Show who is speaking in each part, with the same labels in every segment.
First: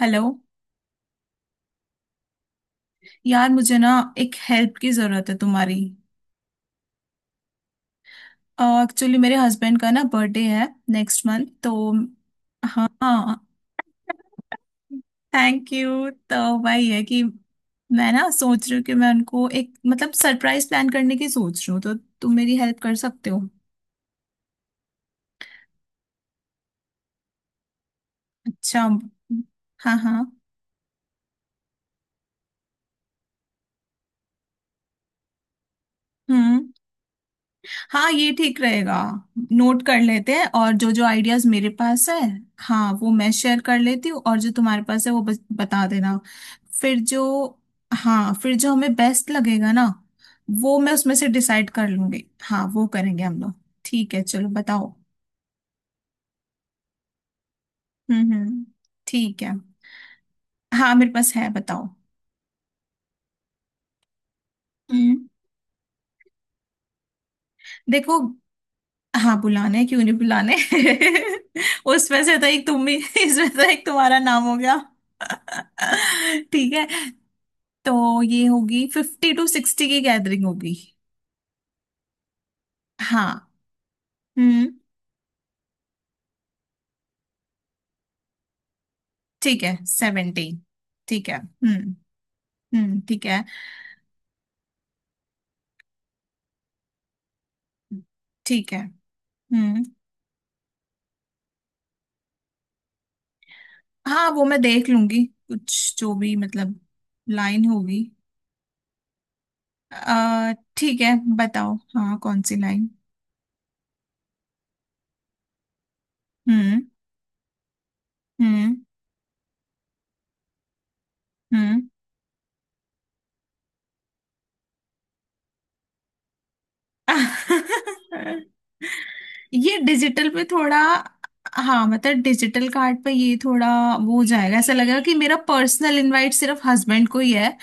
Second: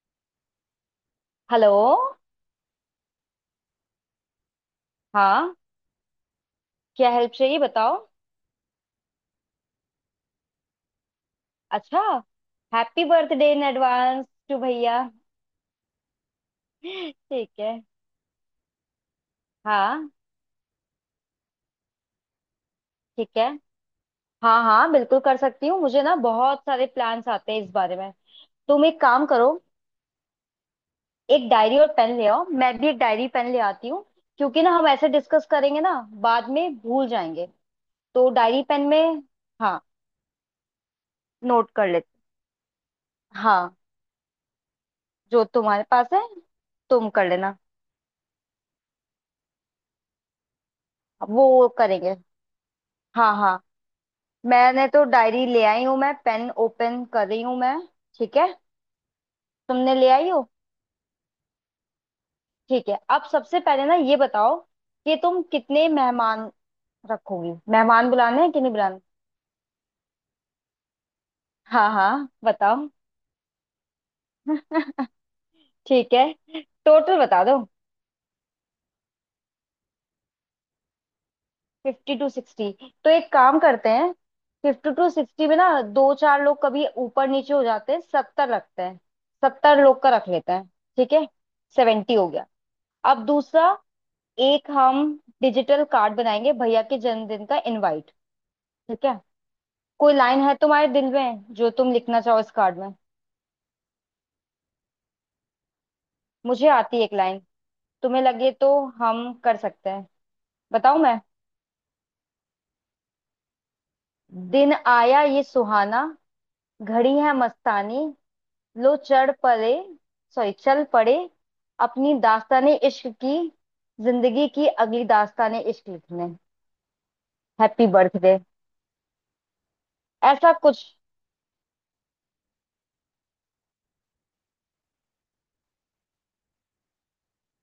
Speaker 1: Hello.
Speaker 2: Hello.
Speaker 1: यार, मुझे ना एक हेल्प की ज़रूरत है
Speaker 2: हाँ,
Speaker 1: तुम्हारी।
Speaker 2: क्या हेल्प चाहिए बताओ।
Speaker 1: एक्चुअली मेरे हस्बैंड का ना बर्थडे है नेक्स्ट मंथ, तो
Speaker 2: अच्छा, हैप्पी
Speaker 1: हाँ,
Speaker 2: बर्थडे इन एडवांस टू भैया।
Speaker 1: Thank you. तो वही है कि
Speaker 2: ठीक है।
Speaker 1: मैं ना सोच रही हूँ कि मैं उनको एक
Speaker 2: हाँ।
Speaker 1: मतलब सरप्राइज प्लान करने की सोच रही हूँ, तो तुम मेरी हेल्प कर
Speaker 2: ठीक
Speaker 1: सकते हो?
Speaker 2: है, हाँ हाँ बिल्कुल कर सकती हूँ। मुझे ना बहुत सारे प्लान्स आते हैं इस बारे में।
Speaker 1: अच्छा,
Speaker 2: तुम एक काम करो,
Speaker 1: हाँ हाँ।
Speaker 2: एक डायरी और पेन ले आओ, मैं भी एक डायरी पेन ले आती हूँ। क्योंकि ना हम ऐसे डिस्कस करेंगे ना, बाद
Speaker 1: हम्म,
Speaker 2: में भूल जाएंगे।
Speaker 1: हाँ,
Speaker 2: तो
Speaker 1: ये ठीक
Speaker 2: डायरी पेन
Speaker 1: रहेगा।
Speaker 2: में हाँ
Speaker 1: नोट कर लेते हैं और जो जो आइडियाज मेरे
Speaker 2: नोट कर
Speaker 1: पास
Speaker 2: लेते।
Speaker 1: है, हाँ, वो मैं शेयर
Speaker 2: हाँ,
Speaker 1: कर लेती हूँ, और जो तुम्हारे पास है वो बस
Speaker 2: जो तुम्हारे
Speaker 1: बता
Speaker 2: पास
Speaker 1: देना।
Speaker 2: है
Speaker 1: फिर
Speaker 2: तुम
Speaker 1: जो
Speaker 2: कर लेना,
Speaker 1: हाँ, फिर जो हमें बेस्ट लगेगा ना, वो मैं उसमें से
Speaker 2: वो
Speaker 1: डिसाइड कर
Speaker 2: करेंगे।
Speaker 1: लूंगी। हाँ, वो करेंगे
Speaker 2: हाँ
Speaker 1: हम लोग।
Speaker 2: हाँ।
Speaker 1: ठीक है, चलो
Speaker 2: मैंने
Speaker 1: बताओ।
Speaker 2: तो डायरी ले आई हूं, मैं पेन ओपन कर रही हूं मैं। ठीक है,
Speaker 1: हम्म, ठीक है।
Speaker 2: तुमने ले आई हो।
Speaker 1: हाँ मेरे पास है, बताओ।
Speaker 2: ठीक है, अब सबसे पहले ना ये बताओ कि
Speaker 1: हम्म।
Speaker 2: तुम कितने मेहमान रखोगी, मेहमान
Speaker 1: देखो,
Speaker 2: बुलाने हैं कि नहीं बुलाने।
Speaker 1: हाँ बुलाने हैं, क्यों नहीं बुलाने।
Speaker 2: हाँ
Speaker 1: उसमें
Speaker 2: हाँ
Speaker 1: से तो एक तुम
Speaker 2: बताओ।
Speaker 1: भी, इसमें तो एक तुम्हारा नाम हो गया।
Speaker 2: ठीक है,
Speaker 1: ठीक है।
Speaker 2: टोटल बता दो।
Speaker 1: तो ये होगी 50-60 की गैदरिंग होगी।
Speaker 2: Fifty to sixty. तो एक
Speaker 1: हाँ,
Speaker 2: काम करते हैं,
Speaker 1: हम्म
Speaker 2: 50-60 में ना दो चार लोग कभी ऊपर नीचे हो जाते हैं, 70 रखते हैं।
Speaker 1: ठीक है,
Speaker 2: सत्तर लोग का रख
Speaker 1: 70।
Speaker 2: लेते हैं, ठीक है।
Speaker 1: ठीक है,
Speaker 2: 70 हो गया।
Speaker 1: हम्म, ठीक
Speaker 2: अब
Speaker 1: है
Speaker 2: दूसरा, एक हम डिजिटल कार्ड बनाएंगे, भैया के जन्मदिन का इनवाइट।
Speaker 1: ठीक है,
Speaker 2: ठीक है,
Speaker 1: हम्म।
Speaker 2: कोई लाइन है तुम्हारे दिल में जो तुम लिखना चाहो इस कार्ड में?
Speaker 1: हाँ, वो मैं देख लूंगी कुछ, जो भी
Speaker 2: मुझे
Speaker 1: मतलब
Speaker 2: आती है एक लाइन,
Speaker 1: लाइन होगी।
Speaker 2: तुम्हें लगे तो हम कर सकते हैं। बताऊं
Speaker 1: ठीक है,
Speaker 2: मैं?
Speaker 1: बताओ, हाँ, कौन सी लाइन?
Speaker 2: दिन आया ये सुहाना,
Speaker 1: हम्म
Speaker 2: घड़ी है मस्तानी,
Speaker 1: हम्म
Speaker 2: लो चढ़ पड़े सॉरी चल पड़े
Speaker 1: हम्म।
Speaker 2: अपनी दास्ताने इश्क की, जिंदगी की अगली दास्ताने इश्क लिखने। Happy birthday.
Speaker 1: ये डिजिटल पे
Speaker 2: ऐसा
Speaker 1: थोड़ा,
Speaker 2: कुछ।
Speaker 1: हाँ मतलब डिजिटल कार्ड पे ये थोड़ा वो हो जाएगा, ऐसा लगेगा कि मेरा पर्सनल इनवाइट सिर्फ हस्बैंड को ही है,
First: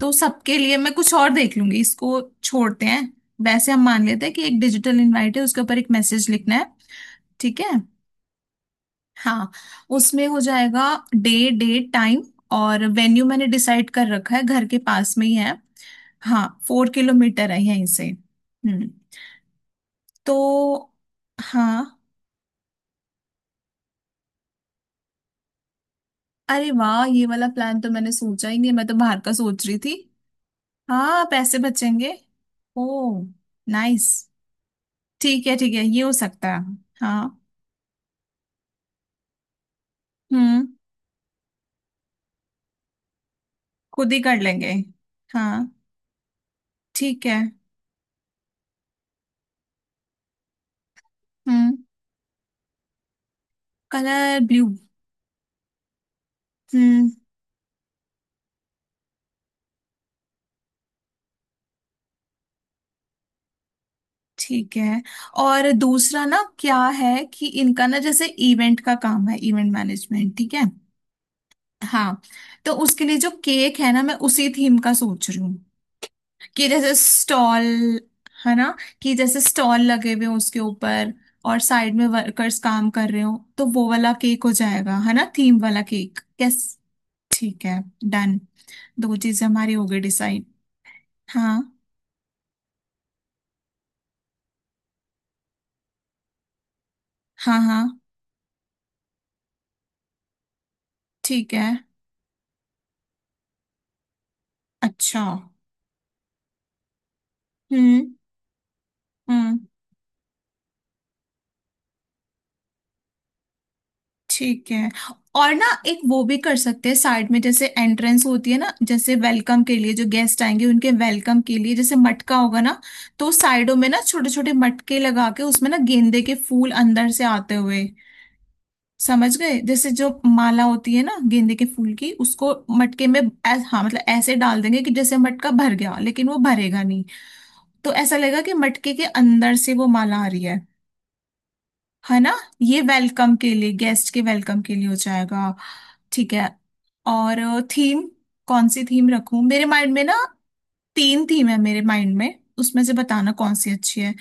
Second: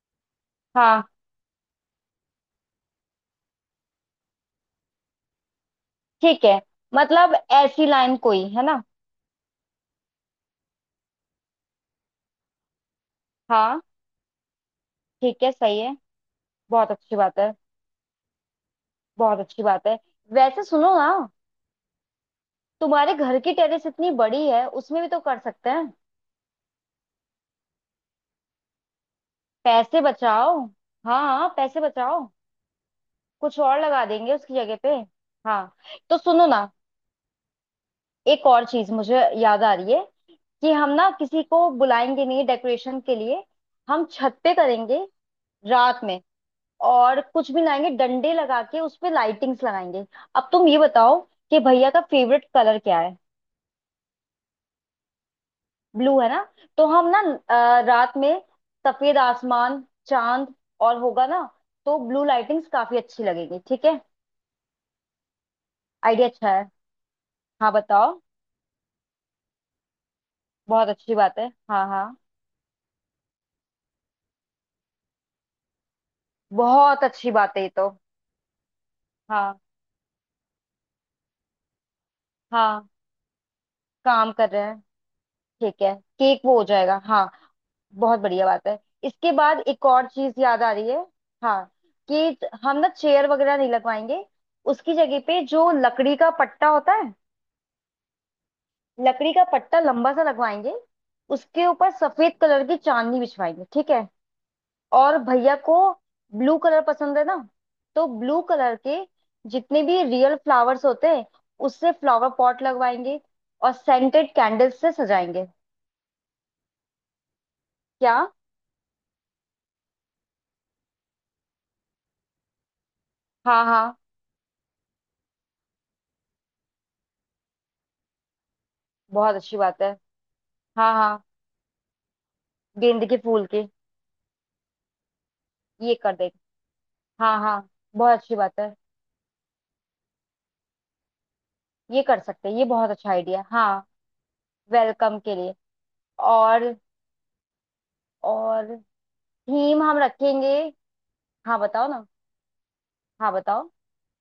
Speaker 1: तो सबके लिए मैं
Speaker 2: हाँ,
Speaker 1: कुछ और देख लूंगी, इसको छोड़ते हैं। वैसे हम मान लेते हैं कि एक डिजिटल इनवाइट है, उसके ऊपर एक मैसेज
Speaker 2: ठीक
Speaker 1: लिखना
Speaker 2: है,
Speaker 1: है।
Speaker 2: मतलब
Speaker 1: ठीक है।
Speaker 2: ऐसी लाइन कोई है ना।
Speaker 1: हाँ, उसमें हो जाएगा डे, डेट, टाइम और वेन्यू। मैंने
Speaker 2: हाँ,
Speaker 1: डिसाइड कर रखा है, घर के पास में ही
Speaker 2: ठीक है,
Speaker 1: है।
Speaker 2: सही है।
Speaker 1: हाँ, फोर
Speaker 2: बहुत अच्छी बात
Speaker 1: किलोमीटर
Speaker 2: है,
Speaker 1: है यहीं से। हम्म।
Speaker 2: बहुत अच्छी बात है।
Speaker 1: तो,
Speaker 2: वैसे सुनो ना,
Speaker 1: हाँ,
Speaker 2: तुम्हारे घर की टेरेस इतनी बड़ी है, उसमें भी तो कर सकते हैं।
Speaker 1: अरे वाह, ये वाला प्लान तो मैंने सोचा ही नहीं, मैं तो बाहर का सोच रही थी।
Speaker 2: पैसे बचाओ। हाँ
Speaker 1: हाँ,
Speaker 2: हाँ
Speaker 1: पैसे
Speaker 2: पैसे
Speaker 1: बचेंगे।
Speaker 2: बचाओ।
Speaker 1: ओ,
Speaker 2: कुछ और लगा
Speaker 1: नाइस,
Speaker 2: देंगे उसकी जगह पे।
Speaker 1: ठीक है ठीक
Speaker 2: हाँ।
Speaker 1: है, ये हो
Speaker 2: तो सुनो
Speaker 1: सकता है।
Speaker 2: ना,
Speaker 1: हाँ,
Speaker 2: एक और चीज मुझे याद आ रही है
Speaker 1: हम्म,
Speaker 2: कि हम ना किसी को बुलाएंगे नहीं डेकोरेशन के लिए, हम
Speaker 1: खुद ही
Speaker 2: छत
Speaker 1: कर
Speaker 2: पे
Speaker 1: लेंगे,
Speaker 2: करेंगे।
Speaker 1: हाँ।
Speaker 2: रात में, और
Speaker 1: ठीक है,
Speaker 2: कुछ भी लाएंगे डंडे लगा के उस पे लाइटिंग्स लगाएंगे। अब तुम ये बताओ कि
Speaker 1: हम्म।
Speaker 2: भैया का फेवरेट कलर क्या है?
Speaker 1: कलर ब्लू,
Speaker 2: ब्लू है ना। तो हम
Speaker 1: हम्म।
Speaker 2: ना, रात में सफेद आसमान चांद और होगा ना, तो ब्लू लाइटिंग्स काफी अच्छी लगेगी, ठीक है।
Speaker 1: ठीक है। और दूसरा
Speaker 2: आइडिया
Speaker 1: ना
Speaker 2: अच्छा है,
Speaker 1: क्या है कि
Speaker 2: हाँ
Speaker 1: इनका ना
Speaker 2: बताओ।
Speaker 1: जैसे इवेंट का काम है, इवेंट मैनेजमेंट, ठीक है,
Speaker 2: बहुत अच्छी बात है, हाँ हाँ।
Speaker 1: हाँ। तो उसके लिए जो केक है ना, मैं उसी थीम का सोच रही हूँ कि जैसे
Speaker 2: बहुत अच्छी बात है
Speaker 1: स्टॉल,
Speaker 2: ये तो।
Speaker 1: है ना, कि जैसे
Speaker 2: हाँ।
Speaker 1: स्टॉल लगे हुए हैं उसके ऊपर, और साइड में वर्कर्स
Speaker 2: हाँ
Speaker 1: काम कर रहे हो, तो वो वाला
Speaker 2: काम
Speaker 1: केक
Speaker 2: कर
Speaker 1: हो
Speaker 2: रहे हैं।
Speaker 1: जाएगा, है ना, थीम वाला
Speaker 2: ठीक है,
Speaker 1: केक,
Speaker 2: केक वो हो
Speaker 1: यस।
Speaker 2: जाएगा हाँ।
Speaker 1: ठीक है,
Speaker 2: बहुत
Speaker 1: डन,
Speaker 2: बढ़िया बात है।
Speaker 1: दो
Speaker 2: इसके
Speaker 1: चीजें
Speaker 2: बाद
Speaker 1: हमारी हो
Speaker 2: एक
Speaker 1: गई
Speaker 2: और चीज
Speaker 1: डिसाइड।
Speaker 2: याद आ रही है।
Speaker 1: हाँ
Speaker 2: हाँ, कि हम ना चेयर वगैरह नहीं लगवाएंगे, उसकी जगह पे जो लकड़ी का पट्टा होता है,
Speaker 1: हाँ हाँ,
Speaker 2: लकड़ी का पट्टा लंबा सा लगवाएंगे।
Speaker 1: ठीक
Speaker 2: उसके
Speaker 1: है,
Speaker 2: ऊपर सफेद कलर की चांदनी बिछवाएंगे, ठीक है। और
Speaker 1: अच्छा।
Speaker 2: भैया को ब्लू कलर पसंद है ना, तो
Speaker 1: हम्म
Speaker 2: ब्लू कलर के
Speaker 1: हम्म,
Speaker 2: जितने भी रियल फ्लावर्स होते हैं उससे फ्लावर पॉट लगवाएंगे, और सेंटेड
Speaker 1: ठीक
Speaker 2: कैंडल्स
Speaker 1: है।
Speaker 2: से सजाएंगे।
Speaker 1: और ना एक वो भी कर सकते हैं, साइड में जैसे
Speaker 2: क्या?
Speaker 1: एंट्रेंस होती है ना, जैसे वेलकम के लिए जो गेस्ट आएंगे उनके वेलकम के लिए, जैसे मटका होगा ना, तो
Speaker 2: हाँ
Speaker 1: साइडों में
Speaker 2: हाँ,
Speaker 1: ना छोटे छोटे मटके लगा के उसमें ना गेंदे के फूल अंदर से आते हुए,
Speaker 2: बहुत
Speaker 1: समझ
Speaker 2: अच्छी
Speaker 1: गए,
Speaker 2: बात
Speaker 1: जैसे
Speaker 2: है।
Speaker 1: जो माला
Speaker 2: हाँ
Speaker 1: होती है ना
Speaker 2: हाँ,
Speaker 1: गेंदे के फूल की, उसको मटके
Speaker 2: गेंदे के
Speaker 1: में
Speaker 2: फूल के
Speaker 1: हाँ, मतलब ऐसे डाल देंगे कि जैसे मटका भर
Speaker 2: ये
Speaker 1: गया
Speaker 2: कर दे।
Speaker 1: लेकिन वो भरेगा नहीं,
Speaker 2: हाँ हाँ,
Speaker 1: तो ऐसा
Speaker 2: बहुत अच्छी
Speaker 1: लगेगा कि
Speaker 2: बात है,
Speaker 1: मटके के अंदर से वो माला आ रही है
Speaker 2: ये
Speaker 1: है
Speaker 2: कर
Speaker 1: ना।
Speaker 2: सकते हैं, ये
Speaker 1: ये
Speaker 2: बहुत अच्छा
Speaker 1: वेलकम
Speaker 2: आइडिया है।
Speaker 1: के लिए,
Speaker 2: हाँ,
Speaker 1: गेस्ट के वेलकम के लिए हो
Speaker 2: वेलकम के लिए।
Speaker 1: जाएगा। ठीक है।
Speaker 2: और
Speaker 1: और थीम, कौन
Speaker 2: और
Speaker 1: सी थीम रखूं, मेरे
Speaker 2: थीम
Speaker 1: माइंड
Speaker 2: हम
Speaker 1: में ना
Speaker 2: रखेंगे।
Speaker 1: तीन थीम है,
Speaker 2: हाँ
Speaker 1: मेरे
Speaker 2: बताओ ना,
Speaker 1: माइंड में उसमें से
Speaker 2: हाँ
Speaker 1: बताना कौन
Speaker 2: बताओ,
Speaker 1: सी अच्छी है।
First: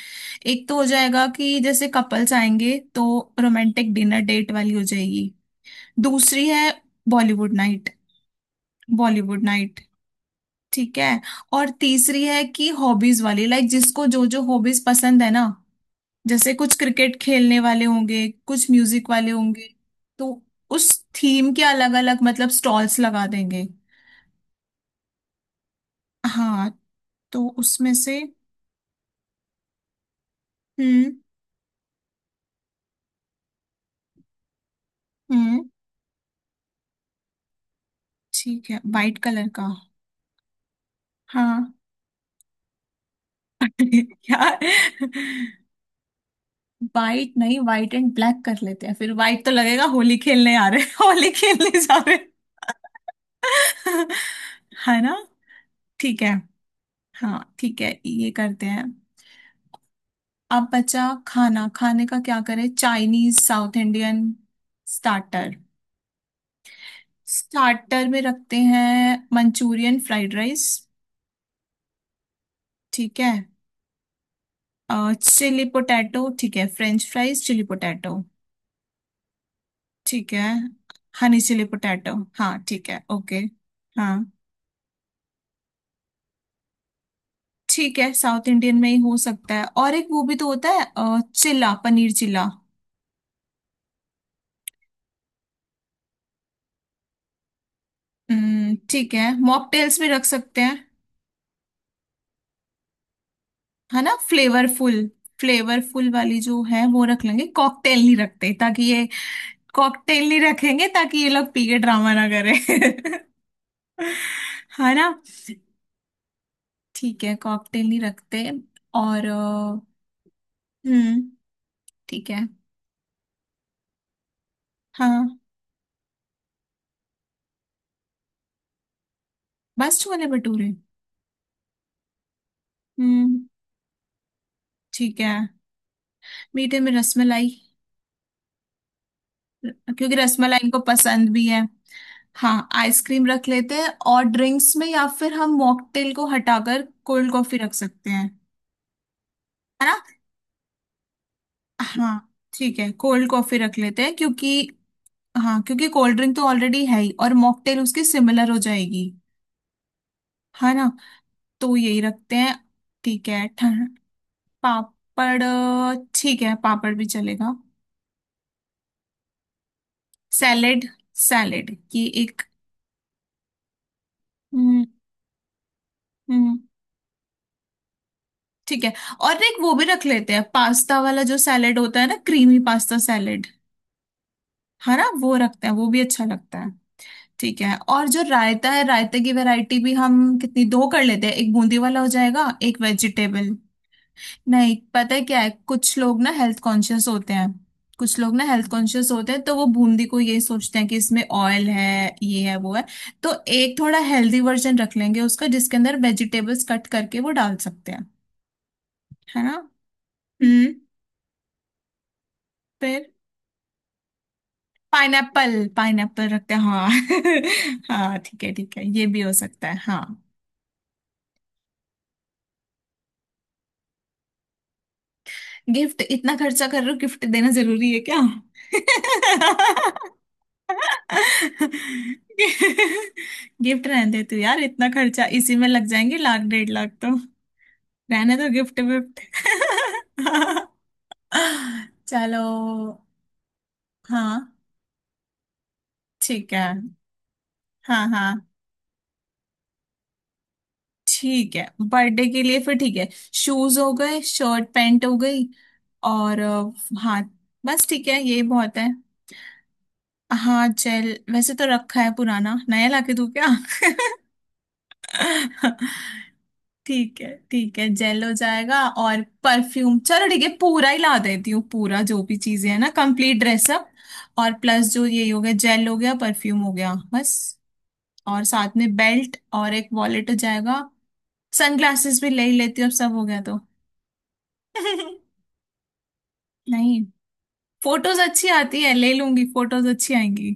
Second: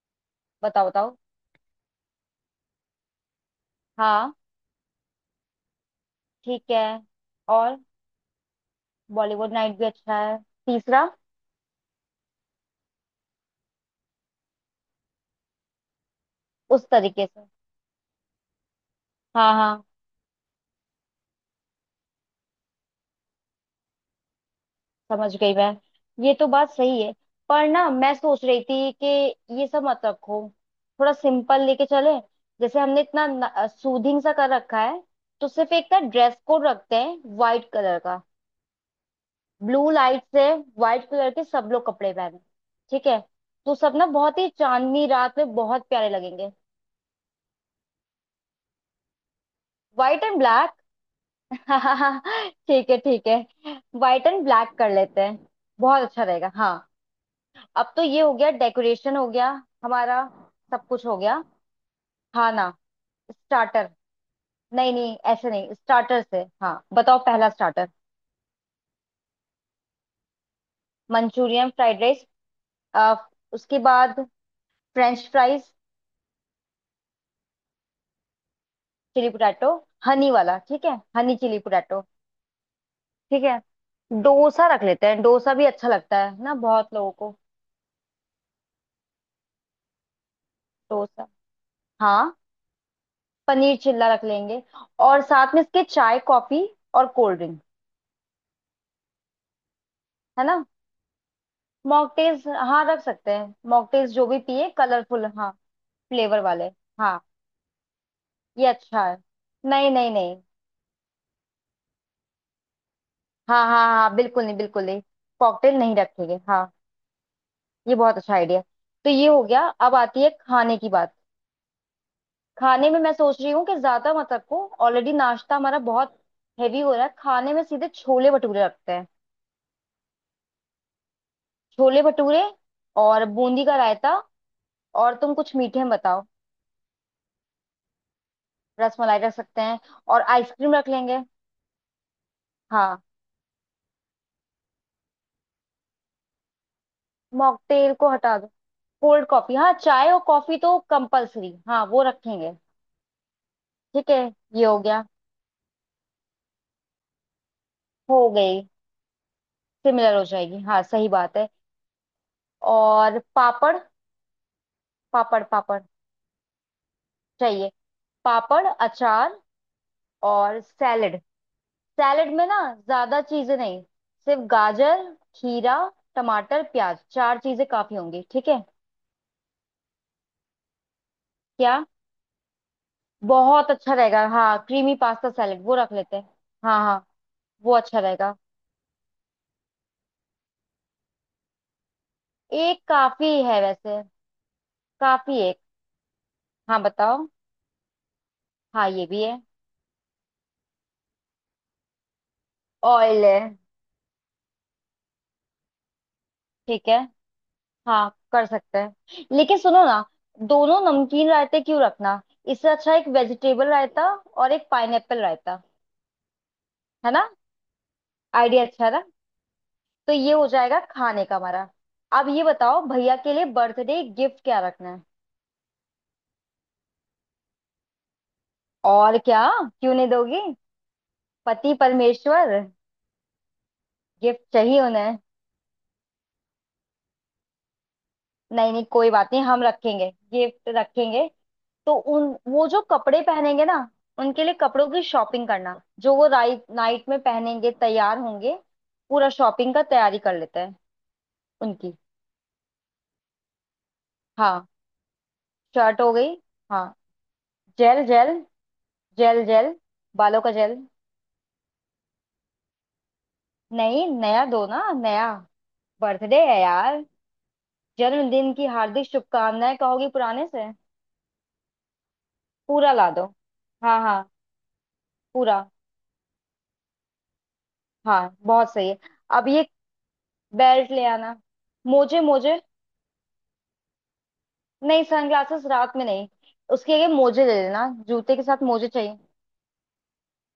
Speaker 1: एक तो हो
Speaker 2: बताओ बताओ।
Speaker 1: जाएगा कि जैसे कपल्स आएंगे तो रोमांटिक डिनर
Speaker 2: हाँ।
Speaker 1: डेट वाली हो जाएगी। दूसरी है
Speaker 2: ठीक है,
Speaker 1: बॉलीवुड
Speaker 2: और
Speaker 1: night, Bollywood
Speaker 2: Bollywood night
Speaker 1: night.
Speaker 2: भी अच्छा है।
Speaker 1: ठीक
Speaker 2: तीसरा।
Speaker 1: है। और तीसरी है कि हॉबीज वाली, लाइक जिसको जो जो हॉबीज पसंद है ना, जैसे कुछ
Speaker 2: उस
Speaker 1: क्रिकेट
Speaker 2: तरीके से,
Speaker 1: खेलने वाले होंगे, कुछ म्यूजिक वाले
Speaker 2: हाँ
Speaker 1: होंगे,
Speaker 2: हाँ।
Speaker 1: तो उस थीम के अलग अलग मतलब स्टॉल्स लगा देंगे।
Speaker 2: समझ गई मैं, ये तो
Speaker 1: हाँ,
Speaker 2: बात सही है।
Speaker 1: तो
Speaker 2: पर ना
Speaker 1: उसमें
Speaker 2: मैं
Speaker 1: से।
Speaker 2: सोच रही थी कि ये सब मत रखो, थोड़ा
Speaker 1: हम्म
Speaker 2: सिंपल लेके चले, जैसे हमने इतना सूदिंग सा कर रखा है, तो
Speaker 1: हम्म,
Speaker 2: सिर्फ एक ना ड्रेस कोड रखते हैं व्हाइट कलर का।
Speaker 1: ठीक है, वाइट कलर का,
Speaker 2: ब्लू लाइट से व्हाइट कलर के सब
Speaker 1: हाँ।
Speaker 2: लोग कपड़े पहने, ठीक है। तो सब ना बहुत ही
Speaker 1: यार
Speaker 2: चांदनी रात में बहुत प्यारे लगेंगे।
Speaker 1: वाइट नहीं, वाइट एंड ब्लैक कर लेते हैं, फिर वाइट तो लगेगा होली
Speaker 2: व्हाइट एंड
Speaker 1: खेलने आ
Speaker 2: ब्लैक,
Speaker 1: रहे, होली खेलने जा रहे।
Speaker 2: ठीक है ठीक है, व्हाइट एंड ब्लैक कर
Speaker 1: है ना।
Speaker 2: लेते हैं। बहुत
Speaker 1: ठीक
Speaker 2: अच्छा
Speaker 1: है,
Speaker 2: रहेगा, हाँ।
Speaker 1: हाँ ठीक है,
Speaker 2: अब तो ये
Speaker 1: ये
Speaker 2: हो गया,
Speaker 1: करते हैं।
Speaker 2: डेकोरेशन हो गया हमारा,
Speaker 1: अब
Speaker 2: सब
Speaker 1: बचा
Speaker 2: कुछ हो गया।
Speaker 1: खाना, खाने का क्या करें,
Speaker 2: खाना,
Speaker 1: चाइनीज, साउथ
Speaker 2: स्टार्टर।
Speaker 1: इंडियन?
Speaker 2: नहीं नहीं ऐसे
Speaker 1: स्टार्टर,
Speaker 2: नहीं, स्टार्टर से हाँ बताओ, पहला स्टार्टर।
Speaker 1: स्टार्टर में रखते हैं Manchurian fried rice.
Speaker 2: Manchurian fried rice,
Speaker 1: ठीक है,
Speaker 2: उसके बाद फ्रेंच
Speaker 1: चिली
Speaker 2: फ्राइज,
Speaker 1: पोटैटो, ठीक है, French fries, chilli potato,
Speaker 2: chilli potato, honey
Speaker 1: ठीक है,
Speaker 2: वाला, ठीक है, honey
Speaker 1: honey
Speaker 2: chilli
Speaker 1: chilli
Speaker 2: potato.
Speaker 1: Potato, हाँ ठीक है, ओके।
Speaker 2: ठीक है,
Speaker 1: हाँ,
Speaker 2: डोसा रख लेते हैं, डोसा भी अच्छा लगता है ना बहुत लोगों को।
Speaker 1: ठीक है, साउथ इंडियन में ही हो सकता है, और एक वो भी तो होता है,
Speaker 2: डोसा,
Speaker 1: चिल्ला, पनीर
Speaker 2: हाँ,
Speaker 1: चिल्ला।
Speaker 2: पनीर चिल्ला रख लेंगे। और साथ में इसके चाय कॉफी और कोल्ड ड्रिंक।
Speaker 1: ठीक है, मॉकटेल्स भी रख
Speaker 2: है
Speaker 1: सकते
Speaker 2: ना,
Speaker 1: हैं,
Speaker 2: मॉकटेल्स हाँ रख सकते हैं,
Speaker 1: है
Speaker 2: मॉकटेल्स
Speaker 1: ना,
Speaker 2: जो भी पिए
Speaker 1: फ्लेवरफुल,
Speaker 2: कलरफुल, हाँ।
Speaker 1: फ्लेवरफुल वाली
Speaker 2: फ्लेवर
Speaker 1: जो
Speaker 2: वाले,
Speaker 1: है वो
Speaker 2: हाँ,
Speaker 1: रख लेंगे, कॉकटेल नहीं रखते
Speaker 2: ये
Speaker 1: ताकि
Speaker 2: अच्छा
Speaker 1: ये,
Speaker 2: है। नहीं नहीं
Speaker 1: कॉकटेल नहीं
Speaker 2: नहीं,
Speaker 1: रखेंगे ताकि ये लोग पी के ड्रामा ना करें।
Speaker 2: हाँ हाँ हाँ बिल्कुल नहीं, बिल्कुल
Speaker 1: है
Speaker 2: नहीं।
Speaker 1: ना,
Speaker 2: कॉकटेल नहीं रखेंगे, हाँ।
Speaker 1: ठीक है, कॉकटेल
Speaker 2: ये
Speaker 1: नहीं
Speaker 2: बहुत अच्छा
Speaker 1: रखते।
Speaker 2: आइडिया। तो
Speaker 1: और
Speaker 2: ये हो गया, अब आती है खाने की बात।
Speaker 1: हम्म, ठीक है,
Speaker 2: खाने में मैं सोच रही हूँ कि ज्यादा मत रखो, ऑलरेडी
Speaker 1: हाँ,
Speaker 2: नाश्ता हमारा बहुत हैवी हो रहा है, खाने में सीधे छोले भटूरे रखते हैं।
Speaker 1: बस छोले भटूरे।
Speaker 2: छोले भटूरे और
Speaker 1: हम्म,
Speaker 2: बूंदी का रायता, और
Speaker 1: ठीक है।
Speaker 2: तुम कुछ मीठे में बताओ।
Speaker 1: मीठे में रसमलाई,
Speaker 2: रसमलाई रख सकते हैं,
Speaker 1: क्योंकि
Speaker 2: और
Speaker 1: रसमलाई
Speaker 2: आइसक्रीम
Speaker 1: इनको
Speaker 2: रख लेंगे।
Speaker 1: पसंद भी है। हाँ,
Speaker 2: हाँ,
Speaker 1: आइसक्रीम रख लेते हैं और ड्रिंक्स में, या फिर हम मॉकटेल को हटाकर कोल्ड कॉफी रख
Speaker 2: मॉकटेल को
Speaker 1: सकते हैं।
Speaker 2: हटा दो, कोल्ड कॉफी, हाँ चाय
Speaker 1: है।
Speaker 2: और कॉफी तो कंपलसरी, हाँ वो
Speaker 1: हाँ
Speaker 2: रखेंगे।
Speaker 1: ठीक है, कोल्ड कॉफी रख लेते
Speaker 2: ठीक
Speaker 1: हैं
Speaker 2: है,
Speaker 1: क्योंकि,
Speaker 2: ये हो गया।
Speaker 1: हाँ, क्योंकि कोल्ड ड्रिंक तो ऑलरेडी है ही, और मॉकटेल उसकी
Speaker 2: हो
Speaker 1: सिमिलर हो
Speaker 2: गई,
Speaker 1: जाएगी,
Speaker 2: सिमिलर हो जाएगी,
Speaker 1: है
Speaker 2: हाँ
Speaker 1: ना।
Speaker 2: सही बात है।
Speaker 1: तो यही रखते हैं।
Speaker 2: और
Speaker 1: ठीक है।
Speaker 2: पापड़,
Speaker 1: ठंड,
Speaker 2: पापड़
Speaker 1: पापड़,
Speaker 2: पापड़
Speaker 1: ठीक है, पापड़ भी चलेगा।
Speaker 2: चाहिए। पापड़, अचार, और
Speaker 1: सैलेड,
Speaker 2: सैलेड।
Speaker 1: सैलेड ये
Speaker 2: सैलेड
Speaker 1: एक।
Speaker 2: में ना ज्यादा चीजें नहीं, सिर्फ
Speaker 1: हम्म
Speaker 2: गाजर, खीरा,
Speaker 1: हम्म,
Speaker 2: टमाटर, प्याज, चार चीजें काफी होंगी, ठीक है।
Speaker 1: ठीक है। और ना एक वो भी रख लेते हैं पास्ता वाला जो सैलेड
Speaker 2: क्या?
Speaker 1: होता है ना, क्रीमी पास्ता सैलेड,
Speaker 2: बहुत अच्छा रहेगा, हाँ
Speaker 1: है
Speaker 2: क्रीमी
Speaker 1: ना,
Speaker 2: पास्ता
Speaker 1: वो
Speaker 2: सैलेड
Speaker 1: रखते हैं,
Speaker 2: वो
Speaker 1: वो
Speaker 2: रख
Speaker 1: भी
Speaker 2: लेते
Speaker 1: अच्छा
Speaker 2: हैं।
Speaker 1: लगता है।
Speaker 2: हाँ हाँ,
Speaker 1: ठीक
Speaker 2: वो
Speaker 1: है।
Speaker 2: अच्छा
Speaker 1: और जो
Speaker 2: रहेगा।
Speaker 1: रायता है, रायते की वैरायटी भी हम कितनी, दो कर लेते हैं, एक बूंदी वाला हो जाएगा, एक
Speaker 2: एक काफी
Speaker 1: वेजिटेबल।
Speaker 2: है वैसे।
Speaker 1: नहीं, पता है
Speaker 2: काफी
Speaker 1: क्या है,
Speaker 2: एक।
Speaker 1: कुछ लोग ना हेल्थ
Speaker 2: हाँ
Speaker 1: कॉन्शियस
Speaker 2: बताओ।
Speaker 1: होते हैं, कुछ लोग ना हेल्थ
Speaker 2: हाँ ये
Speaker 1: कॉन्शियस
Speaker 2: भी
Speaker 1: होते हैं,
Speaker 2: है,
Speaker 1: तो वो बूंदी को ये सोचते हैं कि इसमें ऑयल है, ये है वो है,
Speaker 2: ऑयल
Speaker 1: तो
Speaker 2: है।
Speaker 1: एक थोड़ा हेल्दी वर्जन रख लेंगे उसका जिसके अंदर वेजिटेबल्स कट
Speaker 2: ठीक है,
Speaker 1: करके वो डाल सकते हैं,
Speaker 2: हाँ कर सकते हैं।
Speaker 1: है ना।
Speaker 2: लेकिन सुनो ना,
Speaker 1: हम्म।
Speaker 2: दोनों नमकीन रायते क्यों रखना, इससे अच्छा एक
Speaker 1: फिर
Speaker 2: वेजिटेबल रायता और एक पाइनएप्पल रायता।
Speaker 1: पाइनएप्पल, पाइनएप्पल रखते हैं, हाँ।
Speaker 2: है ना,
Speaker 1: हाँ ठीक है,
Speaker 2: आइडिया
Speaker 1: ठीक है,
Speaker 2: अच्छा है ना।
Speaker 1: ये भी हो सकता है, हाँ।
Speaker 2: तो ये हो जाएगा खाने का हमारा। अब ये बताओ, भैया के लिए बर्थडे गिफ्ट क्या रखना है।
Speaker 1: गिफ्ट? इतना खर्चा कर रहे हो, गिफ्ट देना जरूरी है क्या?
Speaker 2: और क्या, क्यों नहीं दोगी, पति परमेश्वर।
Speaker 1: गिफ्ट रहने दे तू
Speaker 2: गिफ्ट
Speaker 1: यार,
Speaker 2: चाहिए
Speaker 1: इतना
Speaker 2: उन्हें।
Speaker 1: खर्चा इसी में लग जाएंगे, लाख 1.5 लाख तो। रहने दो
Speaker 2: नहीं
Speaker 1: गिफ्ट
Speaker 2: नहीं, कोई बात
Speaker 1: विफ्ट।
Speaker 2: नहीं, हम रखेंगे गिफ्ट रखेंगे। तो उन,
Speaker 1: चलो,
Speaker 2: वो जो कपड़े पहनेंगे ना, उनके
Speaker 1: हाँ
Speaker 2: लिए कपड़ों की शॉपिंग करना जो वो
Speaker 1: ठीक है,
Speaker 2: राइट नाइट में पहनेंगे,
Speaker 1: हाँ
Speaker 2: तैयार
Speaker 1: हाँ,
Speaker 2: होंगे। पूरा शॉपिंग का तैयारी कर लेते हैं
Speaker 1: ठीक है
Speaker 2: उनकी।
Speaker 1: बर्थडे के लिए, फिर ठीक है, शूज हो गए, शर्ट
Speaker 2: हाँ,
Speaker 1: पैंट हो गई,
Speaker 2: शर्ट हो गई।
Speaker 1: और
Speaker 2: हाँ,
Speaker 1: हाँ, बस,
Speaker 2: जेल
Speaker 1: ठीक है,
Speaker 2: जेल,
Speaker 1: ये बहुत है।
Speaker 2: जेल जेल, बालों का
Speaker 1: हाँ,
Speaker 2: जेल।
Speaker 1: जेल, वैसे तो रखा है पुराना, नया लाके दूँ क्या?
Speaker 2: नहीं, नया दो ना नया, बर्थडे है यार।
Speaker 1: ठीक है ठीक है, जेल हो
Speaker 2: जन्मदिन की
Speaker 1: जाएगा।
Speaker 2: हार्दिक
Speaker 1: और
Speaker 2: शुभकामनाएं
Speaker 1: परफ्यूम,
Speaker 2: कहोगी
Speaker 1: चलो ठीक
Speaker 2: पुराने
Speaker 1: है,
Speaker 2: से?
Speaker 1: पूरा ही ला देती हूँ, पूरा जो भी चीजें है ना,
Speaker 2: पूरा ला दो,
Speaker 1: कंप्लीट ड्रेसअप।
Speaker 2: हाँ हाँ,
Speaker 1: और प्लस जो ये हो गया,
Speaker 2: पूरा,
Speaker 1: जेल हो गया, परफ्यूम हो गया, बस।
Speaker 2: हाँ
Speaker 1: और
Speaker 2: बहुत
Speaker 1: साथ
Speaker 2: सही
Speaker 1: में
Speaker 2: है।
Speaker 1: बेल्ट
Speaker 2: अब ये
Speaker 1: और एक वॉलेट हो जाएगा,
Speaker 2: बेल्ट ले आना। मोजे
Speaker 1: सनग्लासेस भी ले ही
Speaker 2: मोजे,
Speaker 1: लेती हूँ, अब सब हो गया तो।
Speaker 2: नहीं सनग्लासेस रात में नहीं, उसके
Speaker 1: नहीं,
Speaker 2: आगे मोजे ले लेना,
Speaker 1: फोटोज
Speaker 2: जूते के
Speaker 1: अच्छी
Speaker 2: साथ
Speaker 1: आती
Speaker 2: मोजे
Speaker 1: है, ले
Speaker 2: चाहिए।
Speaker 1: लूंगी, फोटोज अच्छी आएंगी।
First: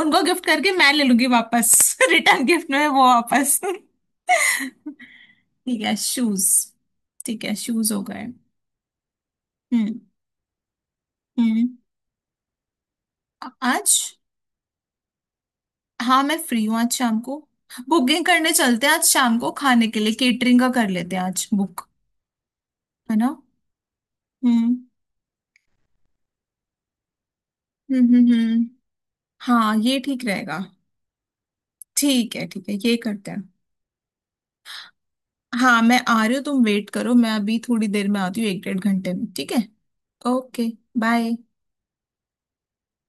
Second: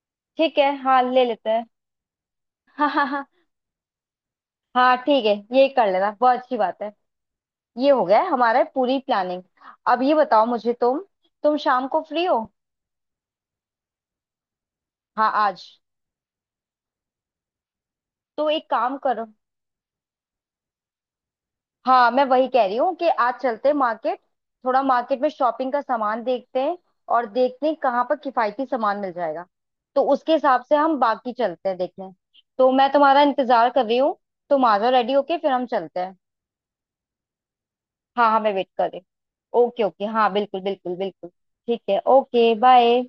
Speaker 1: उनको गिफ्ट
Speaker 2: ठीक
Speaker 1: करके
Speaker 2: है,
Speaker 1: मैं
Speaker 2: हाँ
Speaker 1: ले
Speaker 2: ले
Speaker 1: लूंगी
Speaker 2: लेते हैं।
Speaker 1: वापस। रिटर्न गिफ्ट में
Speaker 2: हाँ
Speaker 1: वो
Speaker 2: हाँ हाँ,
Speaker 1: वापस।
Speaker 2: हाँ ठीक है, ये
Speaker 1: ठीक
Speaker 2: कर
Speaker 1: है,
Speaker 2: लेना बहुत
Speaker 1: शूज।
Speaker 2: अच्छी बात है।
Speaker 1: ठीक है,
Speaker 2: ये
Speaker 1: शूज हो
Speaker 2: हो गया
Speaker 1: गए।
Speaker 2: है हमारा, पूरी प्लानिंग।
Speaker 1: हम्म
Speaker 2: अब ये बताओ मुझे तुम
Speaker 1: हम्म।
Speaker 2: शाम को फ्री हो?
Speaker 1: आज?
Speaker 2: हाँ आज।
Speaker 1: हाँ, मैं फ्री हूँ आज शाम को। बुकिंग
Speaker 2: तो
Speaker 1: करने
Speaker 2: एक
Speaker 1: चलते हैं
Speaker 2: काम
Speaker 1: आज
Speaker 2: करो,
Speaker 1: शाम को, खाने के लिए केटरिंग का कर लेते हैं आज बुक,
Speaker 2: हाँ मैं वही कह रही हूँ कि
Speaker 1: है ना।
Speaker 2: आज चलते हैं मार्केट, थोड़ा
Speaker 1: हम्म
Speaker 2: मार्केट में शॉपिंग का सामान देखते हैं, और देखते हैं
Speaker 1: हम्म
Speaker 2: कहाँ पर
Speaker 1: हम्म हम्म।
Speaker 2: किफायती सामान मिल जाएगा।
Speaker 1: हाँ, ये
Speaker 2: तो
Speaker 1: ठीक
Speaker 2: उसके
Speaker 1: रहेगा।
Speaker 2: हिसाब से हम बाकी चलते हैं देखने।
Speaker 1: ठीक है ठीक
Speaker 2: तो
Speaker 1: है,
Speaker 2: मैं
Speaker 1: ये
Speaker 2: तुम्हारा
Speaker 1: करते हैं।
Speaker 2: इंतजार कर रही हूँ, तुम आ जाओ रेडी होके, फिर हम
Speaker 1: हाँ, मैं
Speaker 2: चलते हैं।
Speaker 1: आ रही हूँ, तुम वेट करो, मैं अभी थोड़ी देर में
Speaker 2: हाँ हाँ,
Speaker 1: आती हूँ,
Speaker 2: मैं
Speaker 1: एक
Speaker 2: वेट
Speaker 1: डेढ़
Speaker 2: कर रही
Speaker 1: घंटे में, ठीक है।
Speaker 2: हूँ, ओके ओके, हाँ बिल्कुल
Speaker 1: ओके,
Speaker 2: बिल्कुल बिल्कुल।
Speaker 1: बाय।
Speaker 2: ठीक है, ओके बाय।